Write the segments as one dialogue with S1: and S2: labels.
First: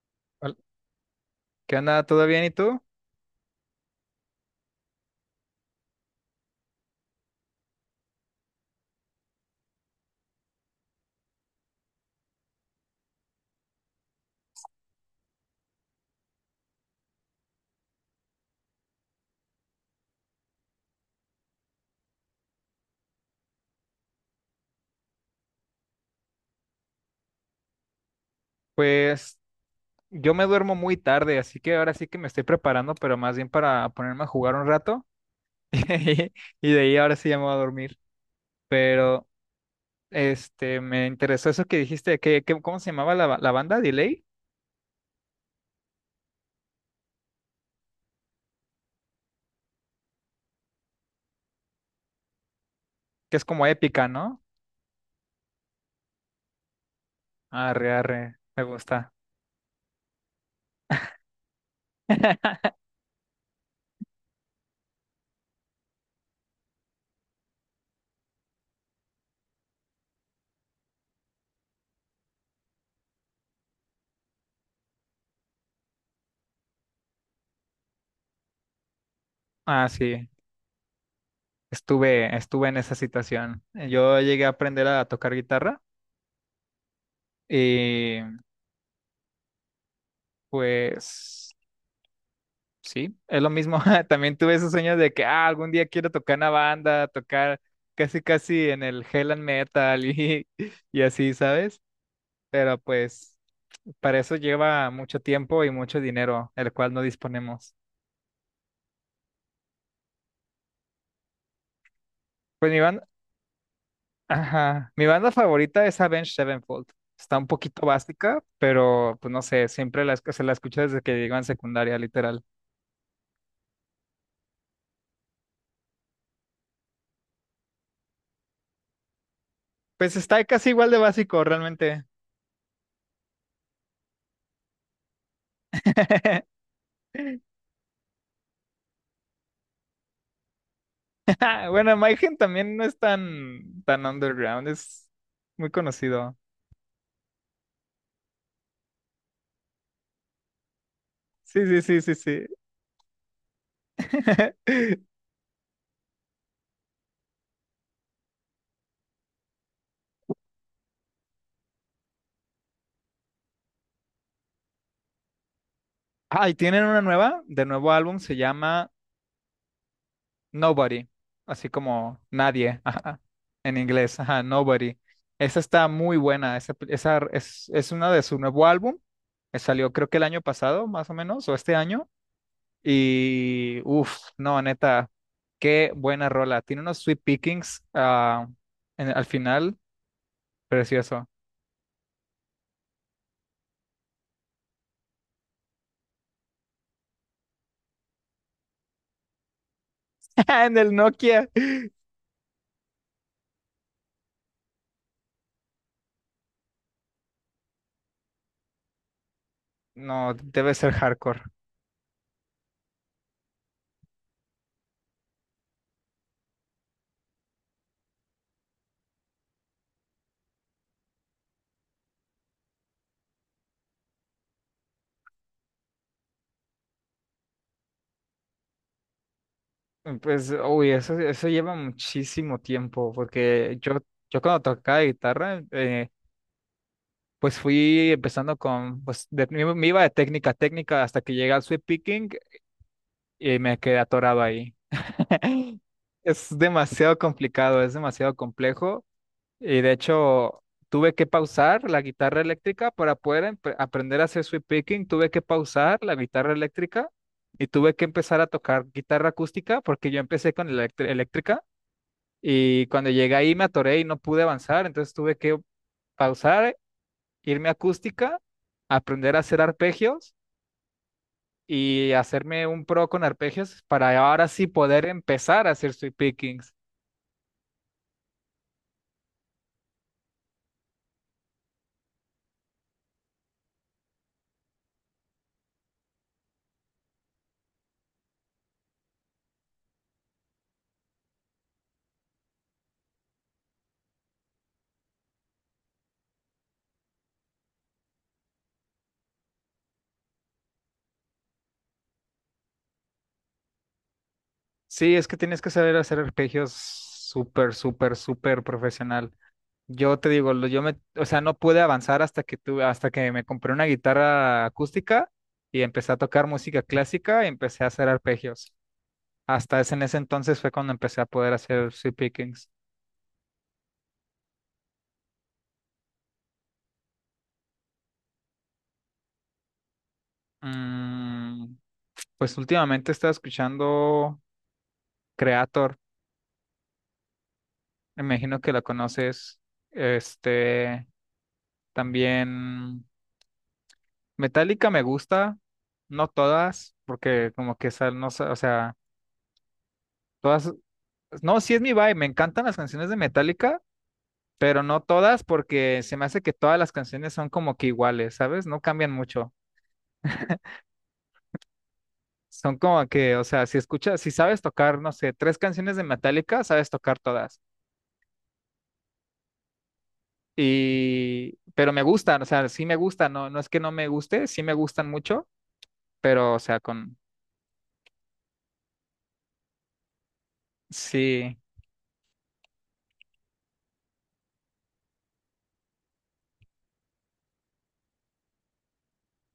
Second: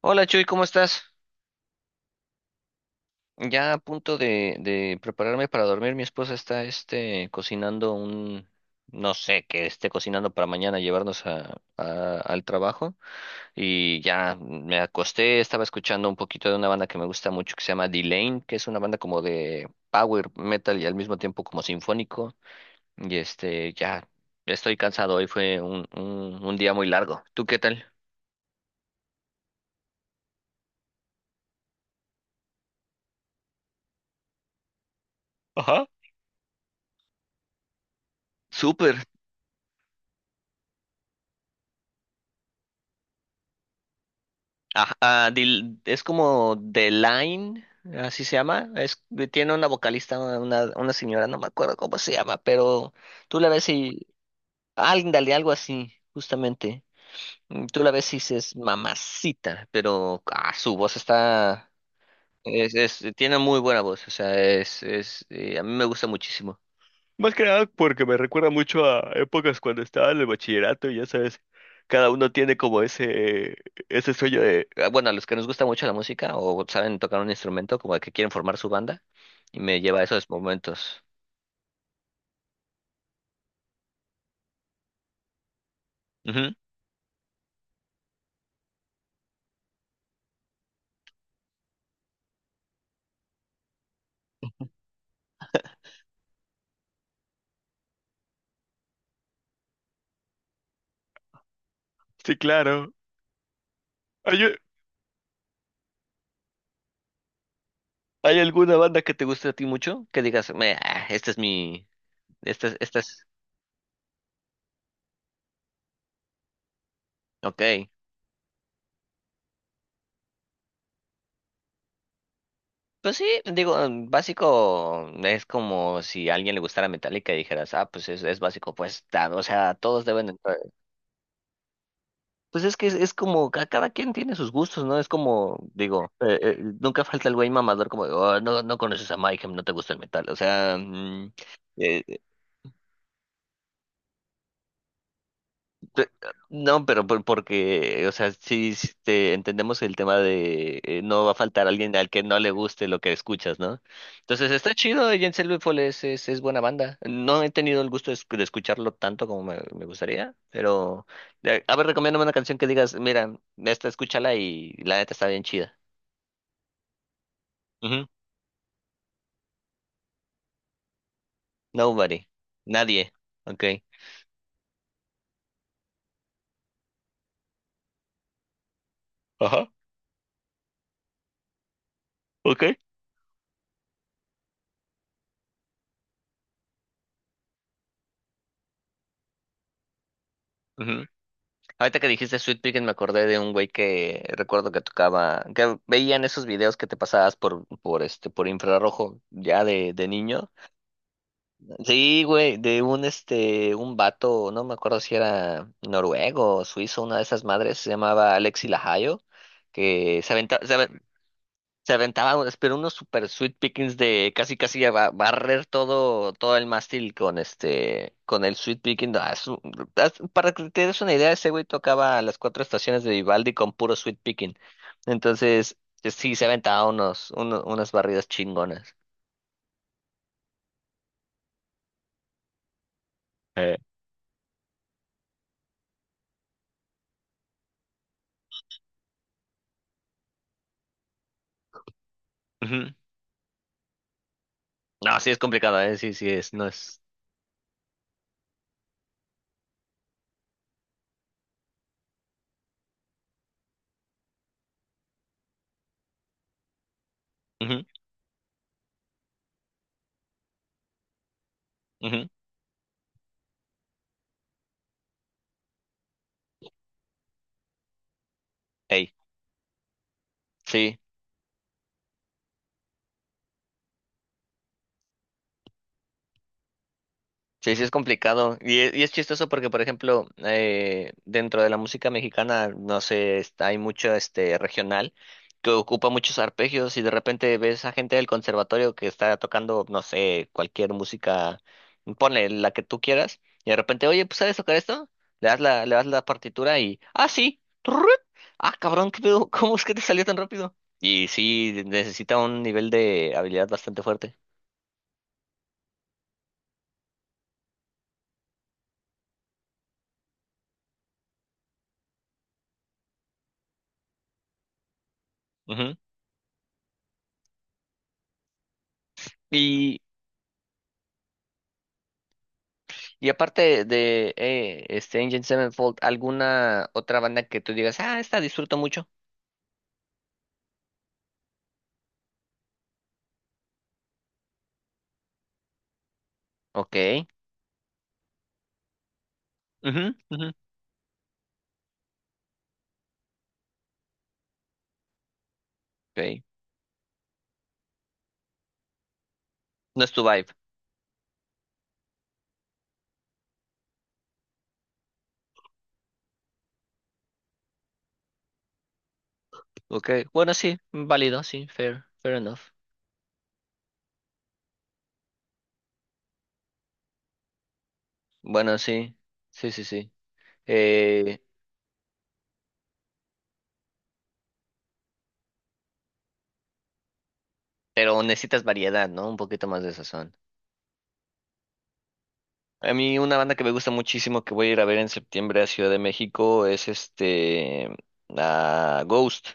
S1: Hola, Chuy,
S2: Hol-
S1: ¿cómo estás?
S2: ¿Qué onda? ¿Todo bien? ¿Y tú?
S1: Ya a punto de prepararme para dormir. Mi esposa está cocinando un, no sé, que esté cocinando para mañana llevarnos al trabajo. Y ya me acosté, estaba escuchando un poquito de una banda que me gusta mucho que se llama D-Lane, que es una banda como de power metal y al mismo tiempo como sinfónico. Ya estoy cansado, hoy fue un día muy largo. ¿Tú qué tal?
S2: Pues yo me duermo muy tarde, así que ahora sí que me estoy preparando, pero más bien para ponerme a jugar un rato.
S1: Ajá.
S2: Y de ahí ahora sí ya me voy a dormir.
S1: Súper.
S2: Pero me interesó eso que dijiste, ¿cómo se llamaba la banda? Delay,
S1: Ajá, ah, es como The Line, así se llama. Es, tiene una vocalista, una señora, no me acuerdo cómo se llama, pero
S2: que
S1: tú
S2: es
S1: la
S2: como
S1: ves y…
S2: épica, ¿no?
S1: Ándale, algo así, justamente. Mm, tú la
S2: Arre,
S1: ves y
S2: arre,
S1: dices
S2: me gusta.
S1: mamacita, pero ah, su voz está… tiene muy buena voz, o sea, a mí me gusta muchísimo. Más que nada porque me recuerda mucho a épocas cuando estaba en el bachillerato y ya sabes, cada uno tiene como ese sueño de… Ah, bueno, a los que nos gusta mucho la música o saben tocar un instrumento, como que quieren formar su banda, y me
S2: Ah,
S1: lleva a
S2: sí,
S1: esos momentos.
S2: estuve en esa situación. Yo llegué a aprender a tocar guitarra
S1: Ujú.
S2: y pues sí, es lo mismo. También tuve esos sueños de que ah, algún día quiero tocar una banda, tocar casi casi en el Hell and Metal y así, ¿sabes?
S1: Sí,
S2: Pero
S1: claro.
S2: pues para eso
S1: ¿Hay,
S2: lleva mucho tiempo y mucho dinero, el cual no disponemos.
S1: hay alguna banda que te guste a ti mucho? Que digas, me, ah, este es mi, esta
S2: Pues
S1: es-
S2: mi
S1: este
S2: banda,
S1: es…
S2: ajá, mi banda favorita es Avenged Sevenfold. Está un poquito
S1: Ok.
S2: básica, pero pues no sé, siempre se la escucho desde que llego en secundaria, literal.
S1: Pues sí, digo, en básico mm, es como si a alguien le gustara Metallica y dijeras, ah, pues es básico, pues, ta-, o sea, todos
S2: Pues
S1: deben…
S2: está casi igual de básico, realmente.
S1: Pues es que es como, ca-, cada quien tiene sus gustos, ¿no? Es como, digo, nunca falta el güey mamador como, de: "Oh, no, no conoces a Mayhem, no te gusta el metal, o sea, mm…".
S2: Ah, bueno,
S1: eh, eh,
S2: Mayhem también no es tan, tan underground, es muy
S1: pe-
S2: conocido.
S1: no, pero porque, o sea, sí, este, entendemos el tema de no va a faltar
S2: Sí, sí,
S1: alguien
S2: sí,
S1: al
S2: sí,
S1: que no
S2: sí.
S1: le guste lo que escuchas, ¿no? Entonces está chido, Jens Lethal es buena banda, no he tenido el gusto de, de escucharlo tanto como me gustaría, pero, a ver, recomiéndame una canción que digas, mira, esta escúchala y la neta está bien chida.
S2: Ah, y tienen una nueva, de nuevo
S1: Ujú.
S2: álbum, se llama Nobody, así como
S1: Nobody.
S2: nadie,
S1: Nadie.
S2: ajá,
S1: Ok.
S2: en inglés, ajá, Nobody. Esa está muy buena, esa es una de su nuevo álbum, que
S1: Ajá,
S2: salió creo que el año pasado, más o menos, o este año,
S1: ok.
S2: y uff, no, neta, qué buena rola. Tiene unos sweet pickings ah, al final,
S1: Ujú.
S2: precioso.
S1: Ahorita que dijiste Sweet Pickin' me acordé de un güey que recuerdo que tocaba, que veían esos videos que te pasabas por infrarrojo ya de niño.
S2: Ah, en el Nokia.
S1: Sí, güey, de un este, un vato, no me acuerdo si era noruego o suizo, una de esas madres, se llamaba Alexi Lahayo, que se
S2: No,
S1: aventaba…
S2: debe ser hardcore.
S1: Se aventaba unos, pero unos super sweet pickings de casi casi a barrer todo, todo el mástil con este, con el sweet picking. Ah, para que te des una idea, ese güey tocaba las cuatro estaciones de Vivaldi con puro sweet picking. Entonces, sí, se aventaba unas barridas chingonas.
S2: Pues, uy, eso lleva muchísimo tiempo,
S1: Eh,
S2: porque yo cuando tocaba guitarra, pues fui empezando con, pues me iba de técnica a técnica hasta que llegué al sweep picking
S1: Ujú.
S2: y me quedé atorado ahí.
S1: No, sí es complicado, sí, sí es,
S2: Es
S1: no es…
S2: demasiado complicado, es demasiado complejo. Y de hecho, tuve que pausar la guitarra eléctrica para poder aprender a hacer sweep picking. Tuve que pausar la guitarra eléctrica y
S1: Ujú,
S2: tuve que empezar a tocar guitarra acústica porque yo empecé con eléctrica
S1: ujú.
S2: y cuando llegué ahí me atoré y no pude avanzar. Entonces tuve que pausar, irme a acústica,
S1: Ey,
S2: aprender a hacer arpegios
S1: sí.
S2: y hacerme un pro con arpegios para ahora sí poder empezar a hacer sweep pickings.
S1: Sí, sí es complicado. Y y es chistoso porque, por ejemplo, dentro de la música mexicana, no sé, hay mucho este regional que ocupa muchos arpegios y de repente ves a gente del conservatorio que está tocando, no sé, cualquier música, ponle la que tú quieras, y de repente, oye, pues ¿sabes tocar esto? Le das le das la partitura y, ah, sí, Turrut… Ah, cabrón, ¿qué pedo? ¿Cómo es que te salió tan rápido? Y sí, necesita un nivel de habilidad bastante fuerte.
S2: Sí, es que tienes que saber hacer arpegios súper, súper, súper profesional. Yo te digo, o sea, no pude avanzar hasta que me compré una guitarra acústica y
S1: Ujú.
S2: empecé a tocar música clásica y empecé a hacer arpegios. En ese entonces fue cuando empecé a poder hacer sweep pickings.
S1: Y aparte de este Engine Sevenfold, ¿alguna otra banda que tú digas, ah, esta disfruto mucho?
S2: Mm, pues últimamente estaba escuchando Creator,
S1: Ok,
S2: me imagino que la conoces.
S1: ujú, ujú,
S2: Este, también Metallica me gusta, no
S1: ok.
S2: todas, porque como que no, o sea,
S1: No es tu vibe.
S2: todas no, sí es mi vibe. Me encantan las canciones de Metallica, pero no todas porque se me hace que todas las canciones son como que iguales, ¿sabes? No cambian mucho.
S1: Ok, bueno, sí, válido, sí, fair, fair enough.
S2: Son como que, o sea, si escuchas, si sabes tocar, no sé, tres canciones de Metallica, sabes tocar todas.
S1: Bueno, sí, sí, sí, sí. Eh,
S2: Y, pero me gustan, o sea, sí me gustan, no, no es que no me guste, sí me gustan mucho, pero, o sea, con,
S1: pero necesitas variedad, ¿no? Un poquito más de sazón.
S2: sí,
S1: A mí una banda que me gusta muchísimo que voy a ir a ver en septiembre a Ciudad de México es este a Ghost.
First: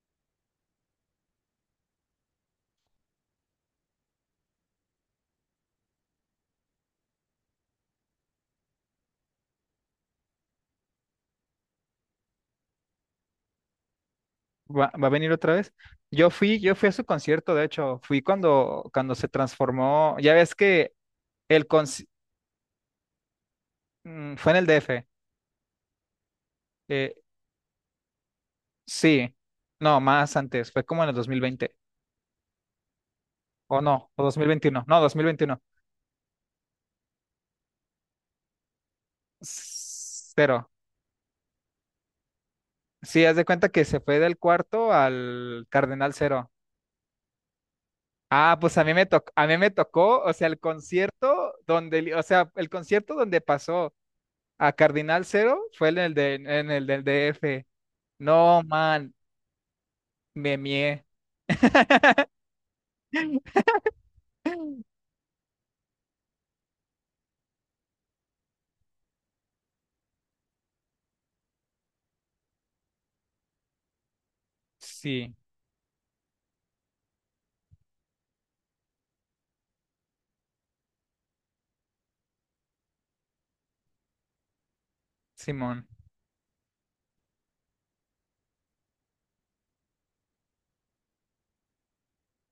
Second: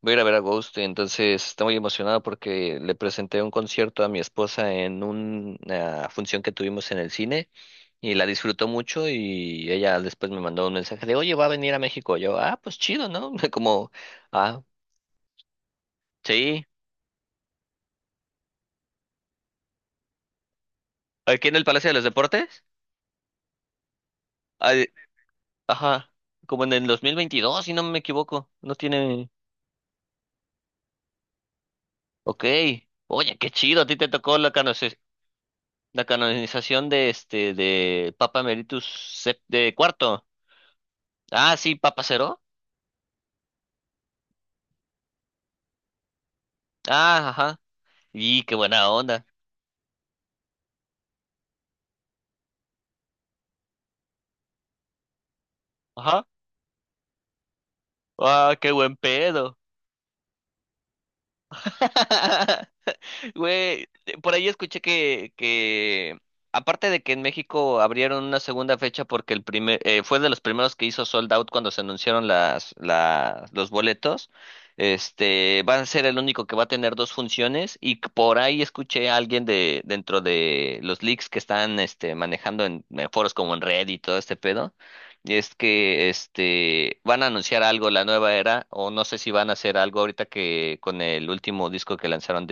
S1: Voy a ir a ver a Ghost, entonces estoy muy emocionado porque le presenté un concierto a mi esposa en una función que tuvimos en el cine y la disfrutó mucho y ella después me mandó un mensaje de, oye, va a venir a México. Yo, ah, pues chido, ¿no? Como, ah,
S2: va a venir otra vez. Yo fui,
S1: sí.
S2: yo fui a su concierto, de hecho, fui cuando se transformó, ya ves que
S1: Aquí en el
S2: el,
S1: Palacio de los
S2: conci-
S1: Deportes.
S2: fue en el
S1: Ay,
S2: DF,
S1: ajá, como en el
S2: eh,
S1: 2022, si no me equivoco. No tiene…
S2: sí, no, más antes, fue como en el 2020
S1: Ok, oye, qué
S2: o
S1: chido, a ti
S2: no,
S1: te
S2: o dos
S1: tocó
S2: mil
S1: la,
S2: veintiuno no, 2021
S1: la canonización de este, de Papa Emeritus de cuarto.
S2: cero.
S1: Ah, sí, Papa Cero.
S2: Sí, haz de cuenta que se fue del cuarto al Cardenal cero.
S1: Ah, ajá. Y qué
S2: Ah, pues a
S1: buena
S2: mí me
S1: onda.
S2: tocó, a mí me tocó, o sea, el concierto donde pasó a Cardinal cero fue en el
S1: Ajá.
S2: de, en el del DF.
S1: Ah,
S2: No,
S1: qué buen
S2: man,
S1: pedo.
S2: me mié.
S1: Güey, por ahí escuché que aparte de que en México abrieron una segunda fecha porque el primer, fue de los primeros que hizo sold out cuando se anunciaron los boletos,
S2: Sí,
S1: este, va a ser el único que va a tener dos funciones y que por ahí escuché a alguien de dentro de los leaks que están este, manejando en foros como en Reddit y todo este pedo. Y es
S2: Simón,
S1: que este van a anunciar algo la nueva era o no sé si van a hacer algo ahorita que con el último disco que lanzaron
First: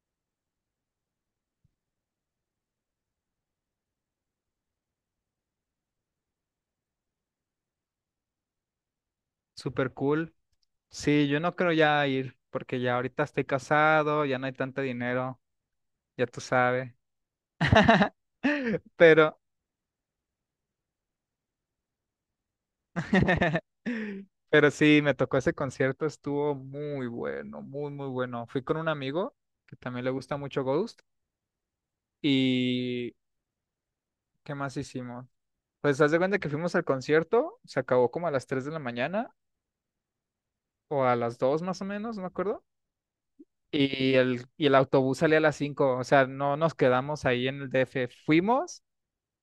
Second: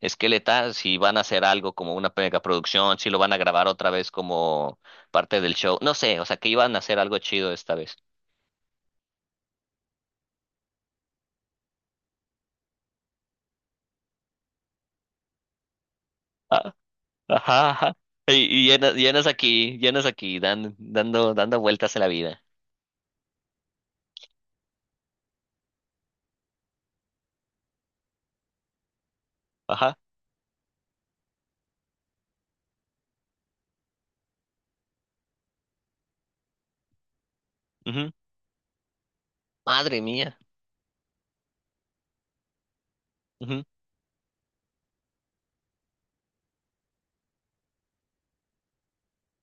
S1: esqueleta, si van a hacer algo como una mega producción, si lo van a grabar otra vez como parte del show, no sé, o sea, que iban a hacer algo chido esta vez.
S2: super cool. Sí, yo no creo ya ir, porque ya ahorita estoy casado, ya no hay tanto dinero. Ya tú
S1: Ah,
S2: sabes.
S1: ajá, ajá. Y llenas,
S2: Pero,
S1: llenas aquí, dan, dando, dando vueltas a la vida.
S2: pero sí, me tocó ese concierto, estuvo muy bueno, muy, muy bueno. Fui con un amigo que
S1: Ajá.
S2: también le gusta mucho Ghost. ¿Y qué más hicimos? Pues haz de cuenta que fuimos al concierto, se acabó
S1: Ujú.
S2: como a las 3 de la mañana
S1: Madre mía.
S2: o a las 2 más o menos, no me acuerdo.
S1: Ujú.
S2: Y el autobús salía a las cinco, o sea, no nos quedamos ahí en el DF, fuimos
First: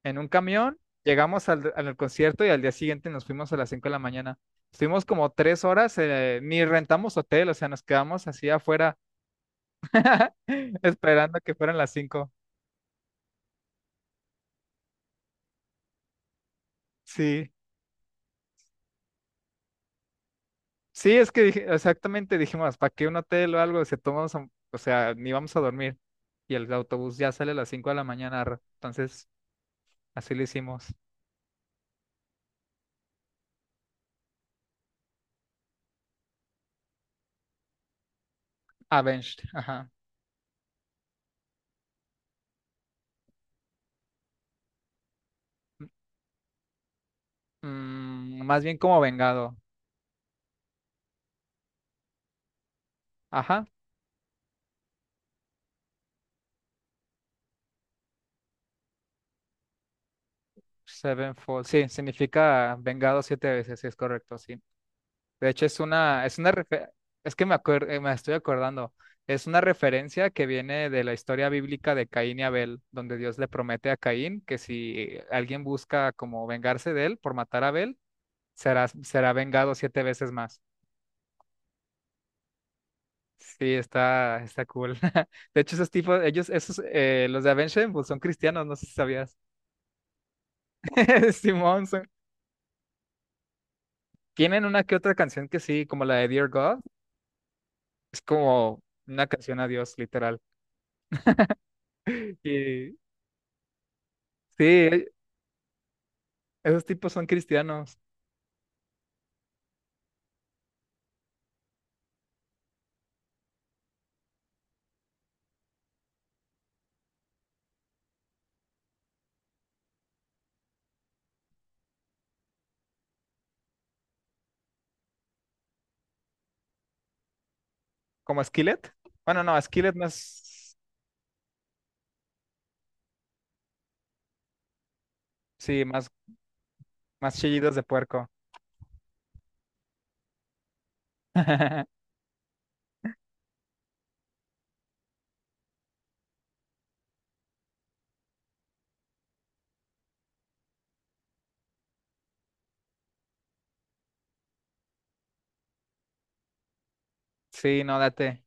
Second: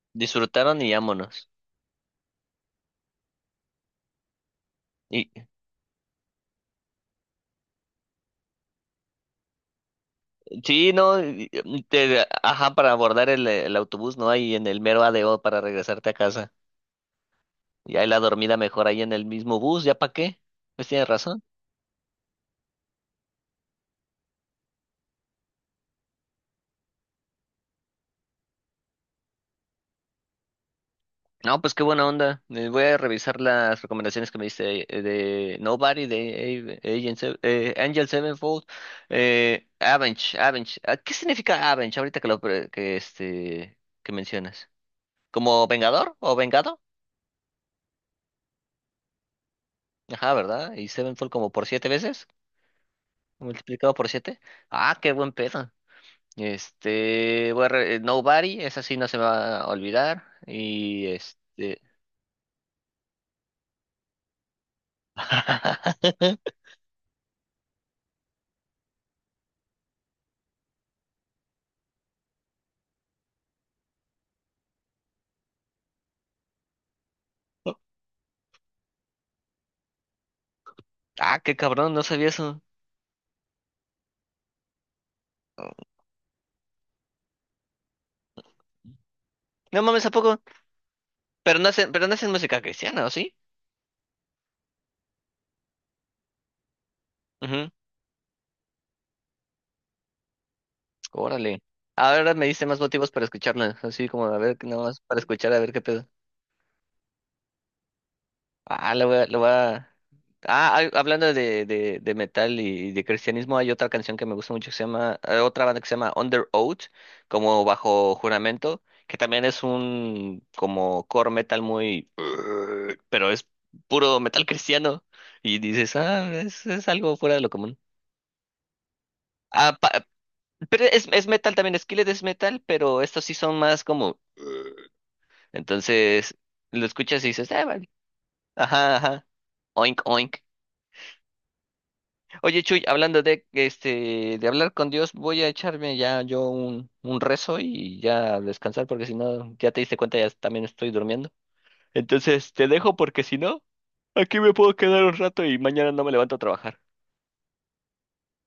S2: en un camión,
S1: Disfrutaron y vámonos.
S2: llegamos al concierto y al día siguiente nos fuimos a las 5 de la mañana. Estuvimos
S1: Y,
S2: como tres horas, ni rentamos hotel, o sea, nos quedamos así afuera
S1: sí, no,
S2: esperando que fueran las cinco.
S1: ajá, para abordar el autobús, ¿no? Hay en el mero ADO para regresarte a casa.
S2: Sí,
S1: Y ahí la dormida mejor ahí en el mismo bus, ¿ya para qué? Pues tienes
S2: sí, es
S1: razón.
S2: que exactamente dijimos, ¿para qué un hotel o algo? Si tomamos, o sea, ni vamos a dormir. Y el autobús ya sale a las 5 de la mañana, entonces así lo hicimos.
S1: No, pues qué buena onda. Voy a revisar las recomendaciones que me diste de Nobody, de Angel Sevenfold,
S2: Avenged, ajá.
S1: Avenge, Avenge. Ah, ¿qué significa Avenge ahorita que lo pre- que este que mencionas? ¿Como vengador o vengado?
S2: Más bien como vengado.
S1: Ajá, ¿verdad? Y Sevenfold como por siete veces,
S2: Ajá.
S1: multiplicado por siete. Ah, qué buen pedo. Este, Nobody, esa sí no se me va a olvidar. Y
S2: Sevenfold.
S1: este…
S2: Sí, significa vengado siete veces, sí, es correcto, sí. De hecho, es una, es que me acuer- me estoy acordando, es una referencia que viene de la historia bíblica de Caín y Abel, donde Dios le promete a Caín que si alguien busca como vengarse de él por matar a Abel, será vengado siete veces más.
S1: Ah, qué cabrón, no sabía eso.
S2: Sí, está cool. De hecho, esos tipos, ellos, esos, los de Avenged Sevenfold son cristianos, no sé si sabías.
S1: No mames, ¿a poco?
S2: Simón,
S1: Pero no hacen música cristiana, ¿o sí?
S2: tienen una que otra canción que sí, como la de Dear God,
S1: Ujú.
S2: es como una canción a Dios, literal.
S1: Órale. Ahora me diste más
S2: Y-
S1: motivos para escucharla. Así como, a ver, nada más
S2: Sí,
S1: para escuchar, a ver qué pedo.
S2: esos tipos son cristianos,
S1: Ah, lo voy a, lo voy a… Ah, hablando de metal y de cristianismo, hay otra canción que me gusta mucho que se llama, otra banda que se llama Under Oath, como bajo juramento, que también es un como core metal muy, pero es puro metal cristiano. Y dices, ah, es algo fuera de lo común.
S2: como Skillet. Bueno, no,
S1: Ah,
S2: Skillet más,
S1: pero es metal también, Skillet es metal, pero estos sí son más como…
S2: sí, más,
S1: Entonces, lo escuchas y
S2: más
S1: dices, ah,
S2: chillidos de
S1: vale.
S2: puerco.
S1: Ajá, ajá. Oink, oink. Oye, Chuy, hablando de hablar con Dios, voy a echarme ya yo un rezo y ya a descansar, porque si no, ya te diste cuenta, ya también estoy durmiendo. Entonces, te dejo porque si no, aquí me puedo quedar un rato y mañana no me levanto a trabajar.
S2: Sí, no, date.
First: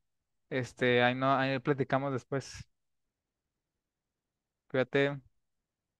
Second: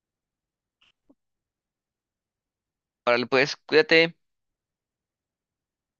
S2: Ahí no, ahí platicamos después.
S1: Órale, pues, cuídate.
S2: Cuídate.